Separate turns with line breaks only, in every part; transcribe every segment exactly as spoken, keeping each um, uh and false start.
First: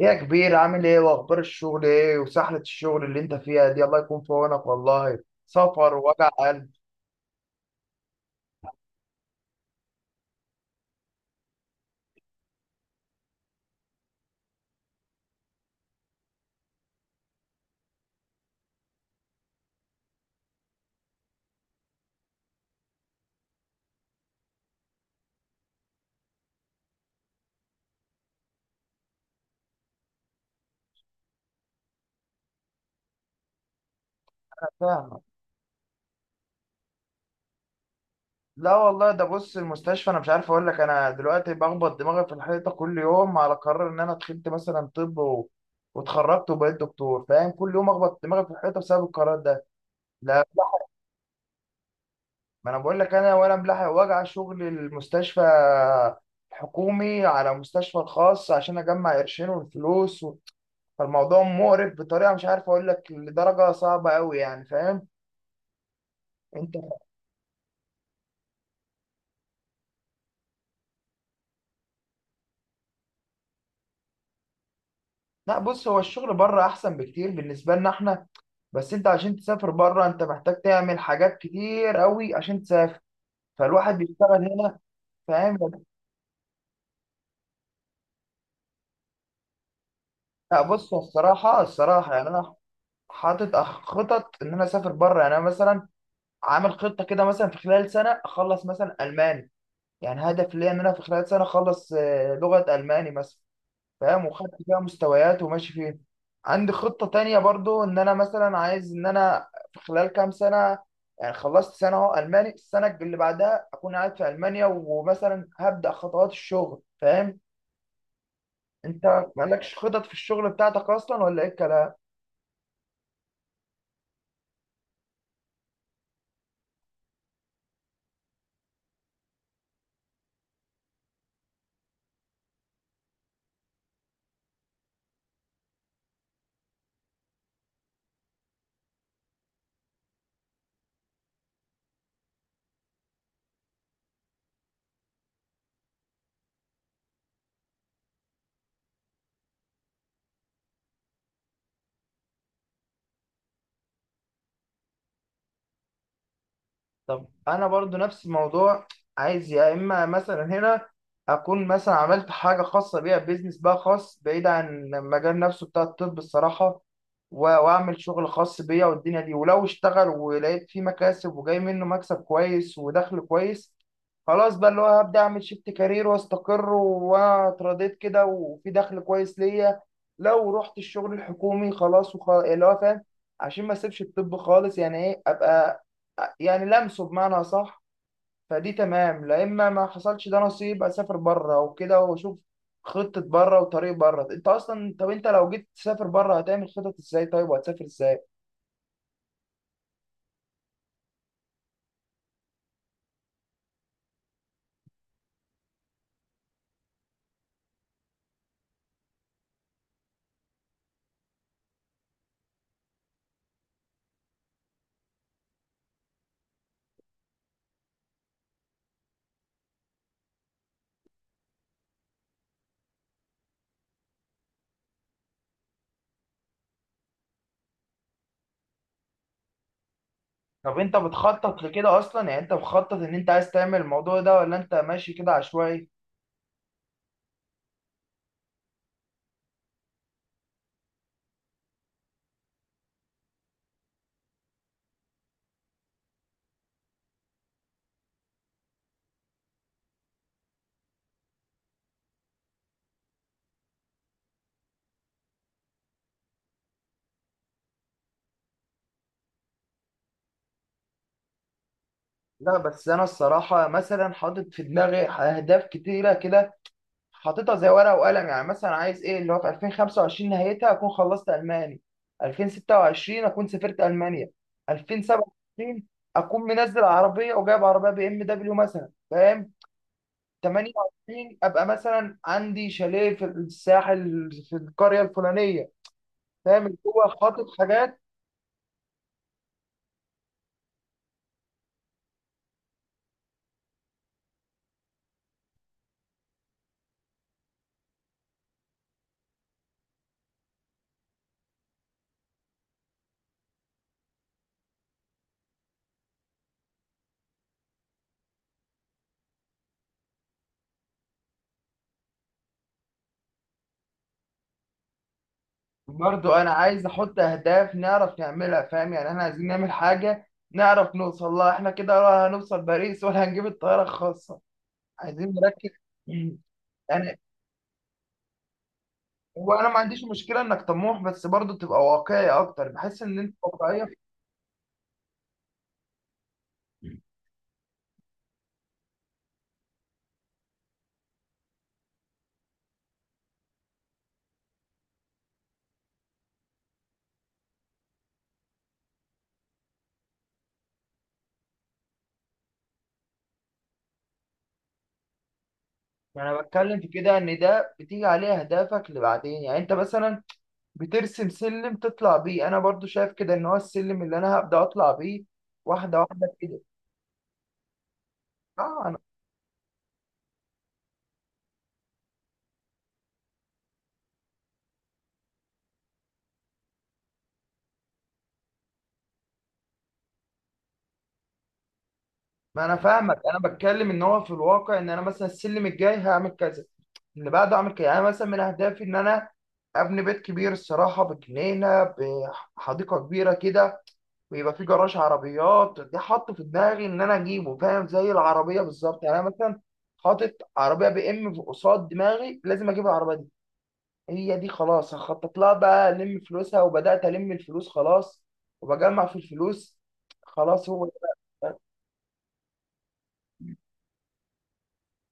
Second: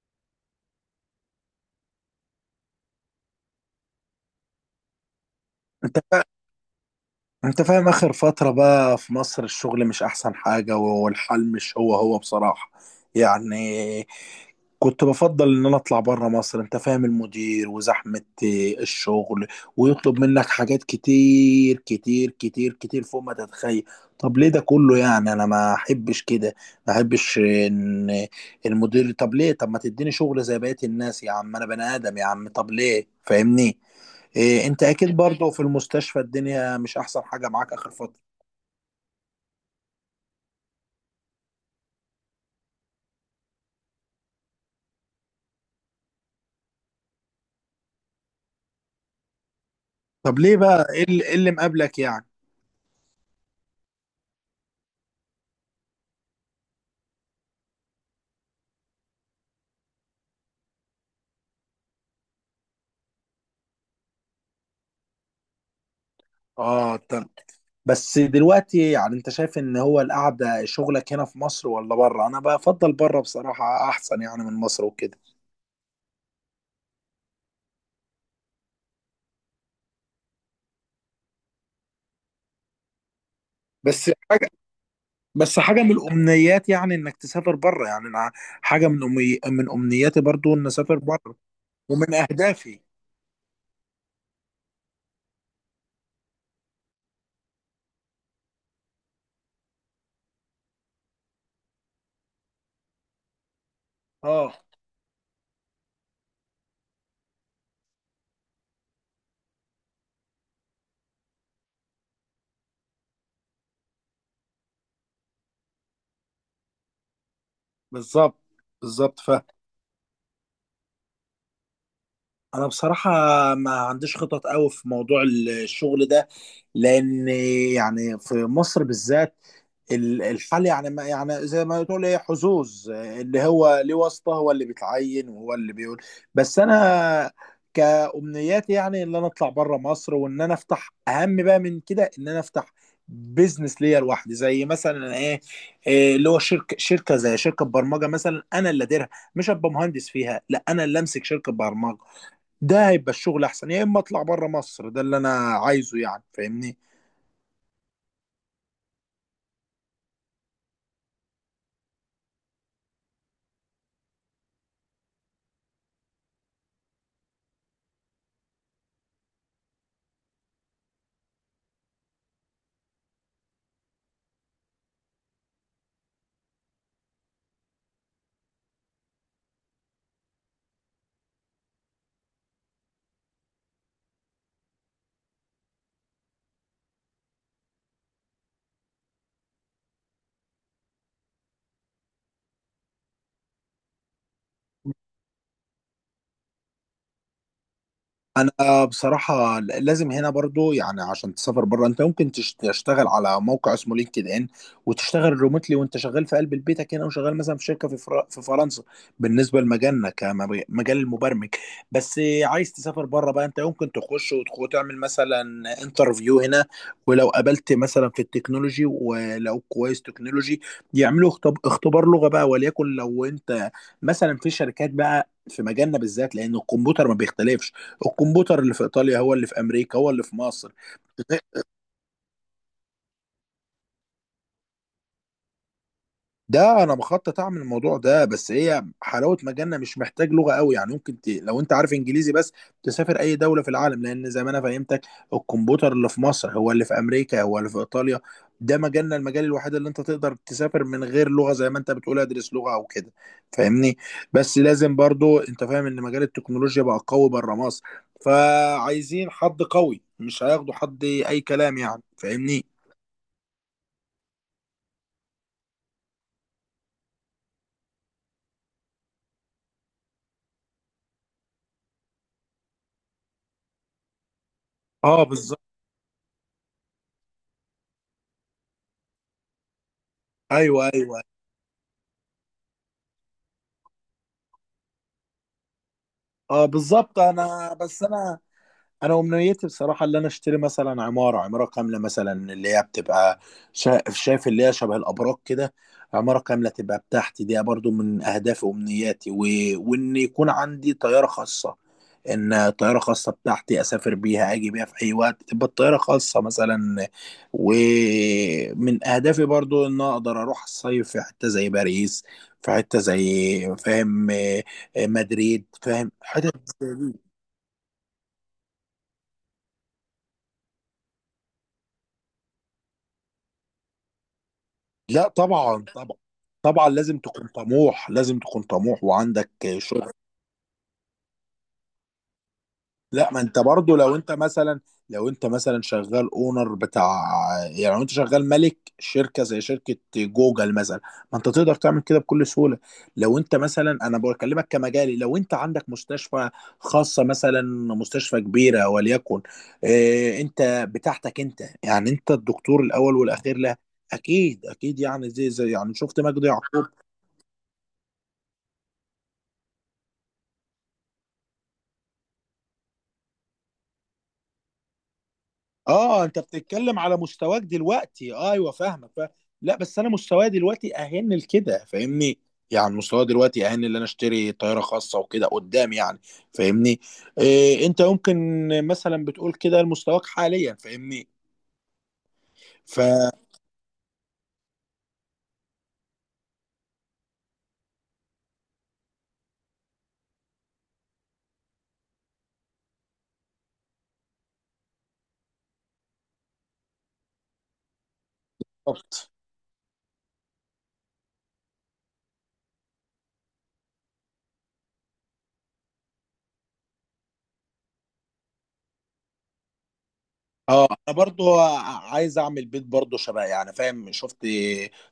ايه يا كبير، عامل ايه؟ واخبار الشغل ايه وسحلة الشغل اللي انت فيها دي؟ الله يكون في عونك والله. سفر
انت
ووجع قلب.
انت فاهم اخر فترة بقى في مصر الشغل مش احسن حاجة، والحال مش هو هو بصراحة. يعني كنت بفضل ان انا اطلع بره مصر، انت فاهم، المدير وزحمة الشغل ويطلب منك حاجات كتير كتير كتير كتير فوق ما تتخيل. طب ليه ده كله؟ يعني انا ما احبش كده، ما احبش ان المدير، طب ليه؟ طب ما تديني شغل زي بقية الناس يا عم، انا بني ادم يا عم، طب ليه؟ فاهمني إيه؟ انت اكيد
فاهمك.
برضه في المستشفى الدنيا مش احسن حاجه معاك اخر فتره.
لا والله، ده بص المستشفى انا مش عارف اقول لك. انا دلوقتي بخبط دماغي في الحيطه كل يوم على قرار ان انا دخلت مثلا طب و... واتخرجت وبقيت دكتور، فاهم؟ كل يوم اخبط دماغي في الحيطه بسبب القرار ده.
طب
لا،
ليه بقى؟ ايه اللي إيه اللي مقابلك يعني
ما انا بقول لك انا ولا ملاحق وجع شغل المستشفى الحكومي على مستشفى الخاص عشان اجمع قرشين والفلوس. فالموضوع مقرف بطريقه مش عارف اقول لك لدرجه صعبه قوي، يعني فاهم انت؟
اه طب، بس دلوقتي يعني انت شايف ان هو القعده شغلك هنا في مصر ولا بره؟ انا بفضل بره بصراحه، احسن يعني من مصر وكده.
لا بص، هو الشغل بره احسن بكتير بالنسبه لنا احنا. بس انت عشان تسافر بره انت محتاج تعمل حاجات كتير قوي عشان تسافر. فالواحد
بس
بيشتغل
حاجه
هنا، فاهم؟
بس حاجه من الامنيات يعني انك تسافر بره. يعني أنا حاجه من أمي من امنياتي برضو
لا
ان
بص،
اسافر
هو
بره،
الصراحه
ومن
الصراحه يعني انا
اهدافي.
حاطط أخ- خطط ان انا اسافر بره. يعني انا مثلا عامل خطه كده، مثلا في خلال سنه اخلص مثلا الماني. يعني هدف ليا ان انا في خلال سنه اخلص آه، لغه الماني مثلا. فاهم؟
اه
وخدت فيها مستويات وماشي فيها. عندي خطة تانية برضو، ان انا مثلا عايز ان انا في خلال كام سنة، يعني خلصت سنة اهو الماني، السنة اللي بعدها اكون قاعد في المانيا ومثلا هبدأ خطوات الشغل، فاهم؟
بالظبط بالظبط.
انت مالكش خطط في الشغل بتاعتك اصلا ولا ايه الكلام؟
انا بصراحة ما عنديش خطط قوي في موضوع الشغل ده، لان يعني في مصر بالذات ال- الحال يعني ما يعني زي ما تقول ايه، حظوظ، اللي هو ليه واسطة هو اللي بيتعين وهو اللي بيقول. بس انا كأمنياتي يعني ان انا اطلع بره مصر، وان انا افتح، اهم بقى من كده، ان انا افتح بيزنس ليا لوحدي، زي مثلا ايه إيه اللي هو شركه شركه زي شركه برمجه مثلا انا اللي اديرها، مش ابقى مهندس فيها، لا، انا اللي امسك شركه برمجه. ده هيبقى الشغل احسن، يا اما اطلع بره مصر، ده اللي انا عايزه، يعني فاهمني.
طب انا برضو نفس الموضوع. عايز يا اما مثلا هنا اكون مثلا عملت حاجه خاصه بيها، بيزنس بقى خاص بعيد عن المجال نفسه بتاع الطب الصراحه، و- واعمل شغل خاص بيا والدنيا دي، ولو اشتغل ولقيت فيه مكاسب وجاي منه مكسب كويس ودخل كويس، خلاص بقى اللي هو هبدا اعمل شيفت كارير واستقر واترضيت كده وفي دخل كويس ليا. لو رحت الشغل الحكومي خلاص، وخلاص اللي هو فاهم عشان ما اسيبش الطب خالص، يعني ايه، ابقى يعني لمسه بمعنى صح. فدي تمام. لا اما ما حصلش ده نصيب، اسافر بره وكده واشوف خطة بره وطريق بره. انت اصلا طب انت لو جيت تسافر بره هتعمل خطط ازاي طيب؟ وهتسافر ازاي؟
انا بصراحه لازم هنا برضو، يعني عشان تسافر بره انت ممكن تش- تشتغل على موقع اسمه لينكد ان، وتشتغل ريموتلي وانت شغال في قلب بيتك هنا، وشغال مثلا في شركه في فر- في فرنسا، بالنسبه لمجالنا كمجال المبرمج. بس عايز تسافر بره بقى، انت ممكن تخش وتخ- وتعمل مثلا انترفيو هنا، ولو قابلت مثلا في التكنولوجي ولو كويس تكنولوجي، يعملوا اختب- اختبار لغه بقى، وليكن لو انت مثلا في شركات بقى في مجالنا بالذات، لان الكمبيوتر ما بيختلفش، الكمبيوتر اللي في ايطاليا هو اللي في امريكا هو اللي في مصر.
طب انت بتخطط لكده اصلا؟ يعني انت مخطط ان انت عايز تعمل الموضوع ده، ولا انت ماشي كده عشوائي؟
ده انا بخطط اعمل الموضوع ده، بس هي حلاوه مجالنا مش محتاج لغه قوي، يعني ممكن ت... لو انت عارف انجليزي بس تسافر اي دوله في العالم، لان زي ما انا فهمتك، الكمبيوتر اللي في مصر هو اللي في امريكا هو اللي في ايطاليا. ده مجالنا، المجال الوحيد اللي انت تقدر تسافر من غير لغه، زي ما انت بتقول ادرس لغه او كده، فاهمني. بس لازم برضو انت فاهم ان مجال التكنولوجيا بقى قوي بره مصر، فعايزين حد قوي، مش هياخدوا حد اي كلام، يعني
لا
فاهمني.
بس انا الصراحة مثلا حاطط في دماغي اهداف كتيرة كده، حاططها زي ورقه وقلم. يعني مثلا عايز ايه اللي هو في ألفين وخمسة وعشرين نهايتها اكون خلصت الماني، ألفين وستة وعشرين اكون سافرت المانيا،
اه بالظبط.
ألفين وسبعة وعشرين اكون منزل عربيه وجايب عربيه بي ام دبليو مثلا، فاهم؟
ايوه ايوه.
ثمانية وعشرين ابقى مثلا عندي شاليه في الساحل في القريه الفلانيه. فاهم
اه
اللي هو
بالظبط.
خاطط
انا
حاجات.
بس انا انا امنيتي بصراحه اللي انا اشتري مثلا عماره، عماره كامله، مثلا اللي هي بتبقى، شا- شايف، اللي هي شبه الابراج كده، عماره كامله تبقى بتاعتي. دي برضو من اهدافي وامنياتي، و... وان يكون عندي طياره خاصه، ان طياره خاصه بتاعتي اسافر بيها، اجي بيها في اي وقت، تبقى الطياره خاصه مثلا. ومن اهدافي برضو ان اقدر اروح الصيف في حته زي باريس، في حته زي، فاهم، آه، آه، مدريد، فاهم،
برضو انا
حتت.
عايز احط اهداف نعرف نعملها، فاهم؟ يعني احنا عايزين نعمل حاجه نعرف نوصل لها احنا كده، ولا هنوصل باريس ولا هنجيب الطياره الخاصه؟
لا
عايزين
طبعا
نركز.
طبعا. طبعا
يعني
لازم تكون طموح، لازم تكون طموح وعندك
هو انا ما عنديش
شغل.
مشكله انك طموح، بس برضه تبقى واقعي اكتر، بحس ان
لا،
انت
ما انت
واقعيه.
برضو لو انت مثلا لو انت مثلا شغال اونر بتاع، يعني لو انت شغال مالك شركه زي شركه جوجل مثلا، ما انت تقدر تعمل كده بكل سهوله. لو انت مثلا، انا بكلمك كمجالي، لو انت عندك مستشفى خاصه مثلا، مستشفى كبيره وليكن، اه انت بتاعتك انت، يعني انت الدكتور الاول والاخير. لا، اكيد اكيد، يعني زي زي يعني شفت
ما انا
مجدي
بتكلم
يعقوب.
في كده، ان ده بتيجي عليه اهدافك لبعدين. يعني انت مثلا بترسم سلم تطلع بيه، انا برضو شايف كده ان هو السلم اللي انا هبدا اطلع بيه واحده
اه
واحده
انت
كده.
بتتكلم على مستواك دلوقتي. آه، ايوه
اه انا
فاهمك. ف... لا بس انا مستواي دلوقتي اهن لكده، فاهمني. يعني مستواي دلوقتي اهن ان انا اشتري طياره خاصه وكده قدام، يعني فاهمني. إيه، انت ممكن مثلا بتقول كده لمستواك حاليا، فاهمني.
ما انا
ف
فاهمك، انا بتكلم ان هو في الواقع ان انا مثلا السلم الجاي هعمل كذا، اللي بعده اعمل كده. يعني أنا مثلا من اهدافي ان انا ابني بيت كبير الصراحه، بجنينه، بحديقه كبيره كده، ويبقى في جراج عربيات. دي حاطه في دماغي ان انا اجيبه، فاهم؟ زي العربيه بالظبط. يعني انا مثلا حاطط عربيه بي ام في قصاد دماغي، لازم اجيب العربيه دي. هي دي خلاص هخطط لها بقى، الم فلوسها، وبدات الم الفلوس خلاص وبجمع في الفلوس. خلاص
اه
هو.
انا برضو ع- عايز اعمل بيت برضو شبه، يعني فاهم، شفت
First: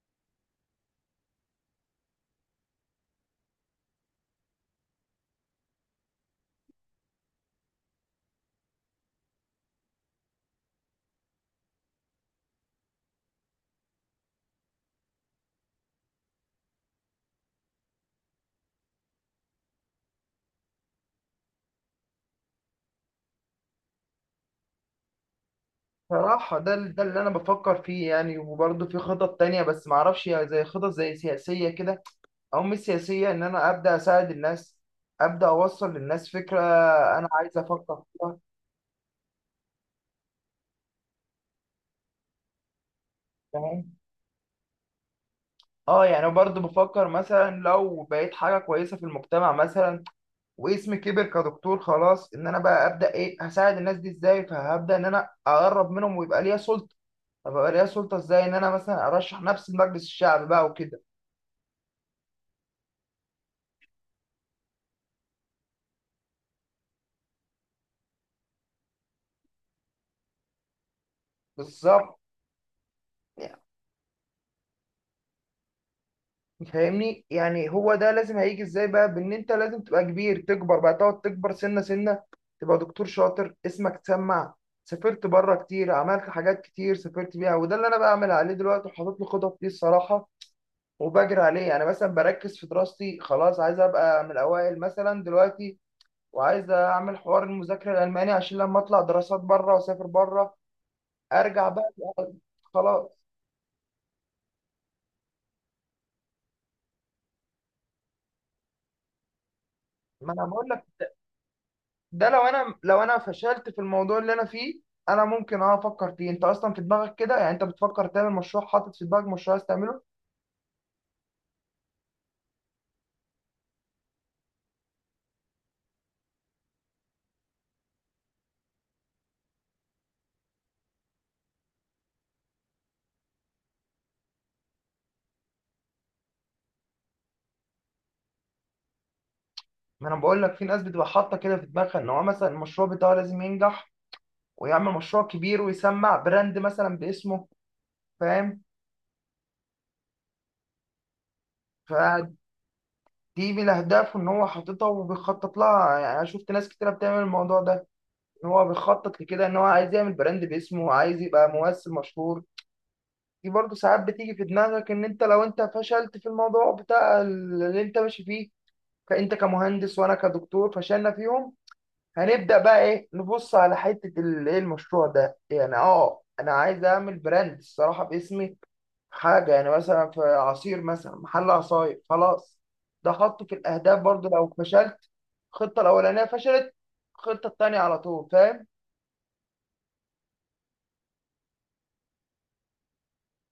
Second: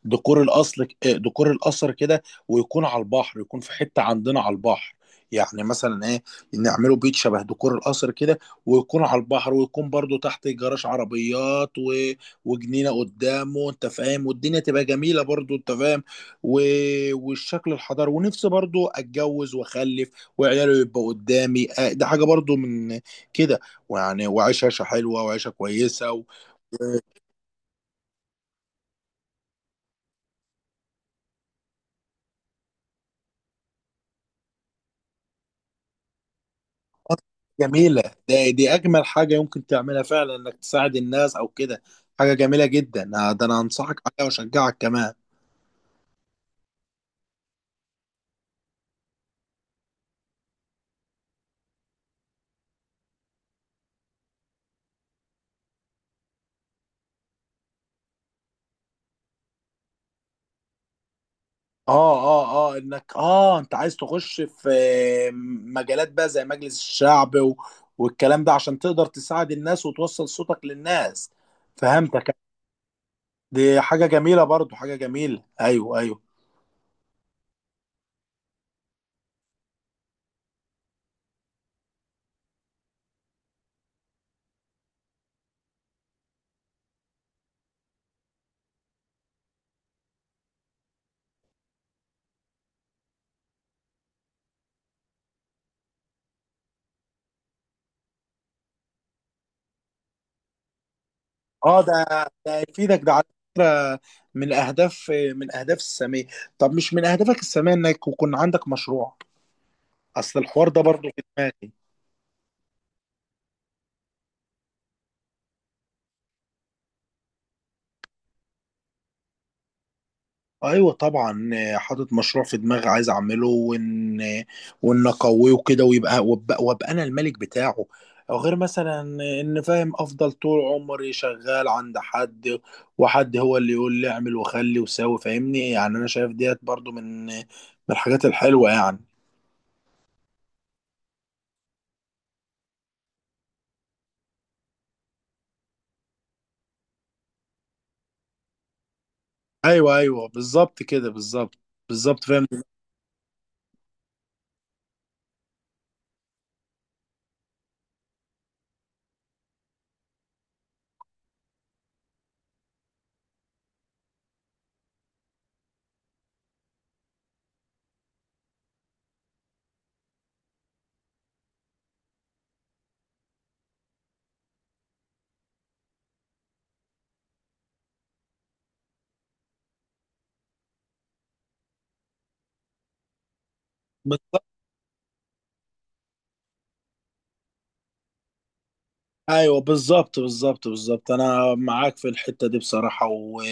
ديكور الاصل، ديكور القصر كده، ويكون على البحر، يكون في حتة عندنا على البحر، يعني مثلا ايه، نعمله بيت شبه ديكور القصر كده، ويكون على البحر، ويكون برضو تحت جراج عربيات، و... وجنينة قدامه، انت فاهم، والدنيا تبقى جميلة برضو، انت فاهم. و... والشكل الحضاري. ونفسي برضو اتجوز واخلف، وعياله يبقى قدامي، آه، ده حاجة برضو من كده. ويعني وعيش عيشه حلوه وعيشه كويسه و...
صراحة ده ال- ده اللي أنا بفكر فيه. يعني وبرضه في خطط تانية بس معرفش، يعني زي خطط زي سياسية كده، أو مش سياسية، إن أنا أبدأ أساعد الناس، أبدأ أوصل للناس فكرة
آه،
أنا عايز
جميله.
أفكر فيها.
ده دي اجمل حاجه يمكن تعملها فعلا، انك تساعد الناس او كده، حاجه جميله جدا، آه، ده انا
تمام؟
انصحك عليها واشجعك كمان.
اه يعني برضه بفكر مثلا لو بقيت حاجه كويسه في المجتمع مثلا، واسمي كبر كدكتور خلاص، ان انا بقى ابدا ايه، هساعد الناس دي ازاي؟ فهبدا ان انا اقرب منهم ويبقى ليا سلطه. طب يبقى ليا سلطه ازاي؟ ان انا مثلا ارشح نفسي لمجلس الشعب بقى وكده.
اه اه اه، انك اه انت عايز تخش في مجالات بقى زي مجلس الشعب و... والكلام ده، عشان تقدر تساعد الناس وتوصل صوتك للناس.
بالظبط.
فهمتك،
يعني
دي حاجه جميله برضو، حاجه جميله، ايوه ايوه.
فاهمني؟ يعني هو ده لازم هيجي ازاي بقى، بان انت لازم تبقى كبير، تكبر بقى، تقعد تكبر سنه سنه، تبقى دكتور شاطر، اسمك تسمع، سافرت بره كتير، عملت حاجات كتير سافرت بيها. وده اللي انا بعمل عليه دلوقتي وحاطط له خطط ليه الصراحه، وبجري عليه. انا مثلا بركز في دراستي خلاص، عايز ابقى من الاوائل مثلا دلوقتي، وعايز اعمل حوار المذاكره الالماني عشان لما اطلع دراسات بره واسافر بره، ارجع
اه
بقى
ده، ده يفيدك، ده
خلاص.
على فكره من اهداف من اهداف الساميه. طب مش من اهدافك الساميه انك يكون عندك مشروع؟
ما
اصل
انا بقول
الحوار ده
لك،
برضه في دماغي.
ده لو انا لو انا فشلت في الموضوع اللي انا فيه، انا ممكن اه افكر فيه. انت اصلا في دماغك كده؟ يعني انت بتفكر تعمل مشروع، حاطط في دماغك مشروع عايز تعمله؟
ايوه طبعا، آه، حاطط مشروع في دماغي عايز اعمله، وان وان اقويه كده، ويبقى وابقى, وابقى انا الملك بتاعه. او غير مثلا، ان، فاهم، افضل طول عمري شغال عند حد، وحد هو اللي يقول لي اعمل وخلي وساوي، فاهمني، يعني انا شايف ديت برضو من من الحاجات الحلوه يعني.
ما انا بقول لك، في ناس بتبقى حاطه كده في دماغها ان هو مثلا المشروع بتاعه لازم ينجح، ويعمل مشروع كبير ويسمع براند مثلا باسمه، فاهم؟
ايوه ايوه بالظبط كده، بالظبط بالظبط، فاهم،
دي من الاهداف ان هو حاططها وبيخطط لها. يعني انا شفت ناس كتيره بتعمل الموضوع ده، ان هو بيخطط لكده، ان هو عايز يعمل براند باسمه، عايز يبقى ممثل مشهور. دي برضه ساعات بتيجي في دماغك ان انت لو انت فشلت في الموضوع بتاع اللي انت ماشي فيه، فانت كمهندس وانا كدكتور فشلنا فيهم، هنبدا بقى ايه، نبص على حته ال- ايه المشروع ده. يعني اه انا عايز اعمل براند الصراحه باسمي، حاجة يعني مثلا في عصير، مثلا محل عصاير خلاص. ده حطه في الأهداف برضو
بالظبط.
لو فشلت الخطة الأولانية، فشلت، الخطة التانية على طول، فاهم؟
ايوه بالظبط بالظبط بالظبط، انا معاك في الحته دي بصراحه، و...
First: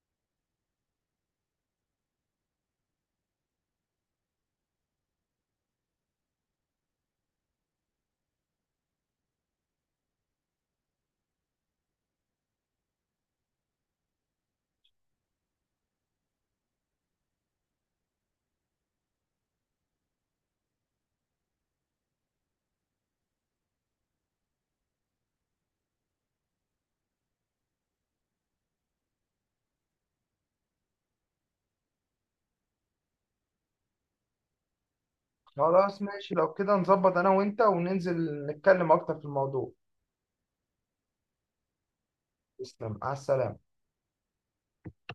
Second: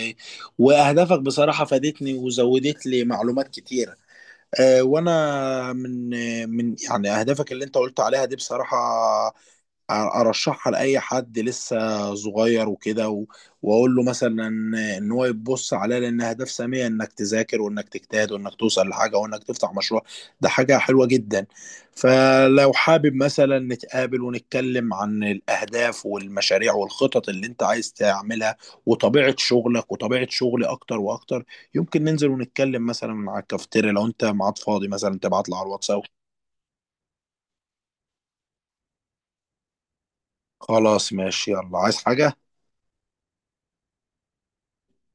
واهدافك بصراحه فادتني وزودت لي معلومات كتيره. أه، وانا من من يعني اهدافك اللي انت قلت عليها دي بصراحه ارشحها لاي حد لسه صغير وكده و- واقول له مثلا ان هو يبص عليها، لان اهداف ساميه انك تذاكر وانك تجتهد وانك توصل لحاجه وانك تفتح مشروع، ده حاجه حلوه جدا. فلو حابب مثلا نتقابل ونتكلم عن الاهداف والمشاريع والخطط اللي انت عايز تعملها، وطبيعه شغلك وطبيعه شغلي، اكتر واكتر، يمكن ننزل ونتكلم مثلا على الكافتيريا، لو انت ميعاد فاضي مثلا تبعت لي على
خلاص
الواتساب.
ماشي، لو كده نظبط أنا وأنت وننزل نتكلم أكتر في الموضوع.
خلاص ماشي، يلا، عايز حاجه؟
تسلم على السلامة.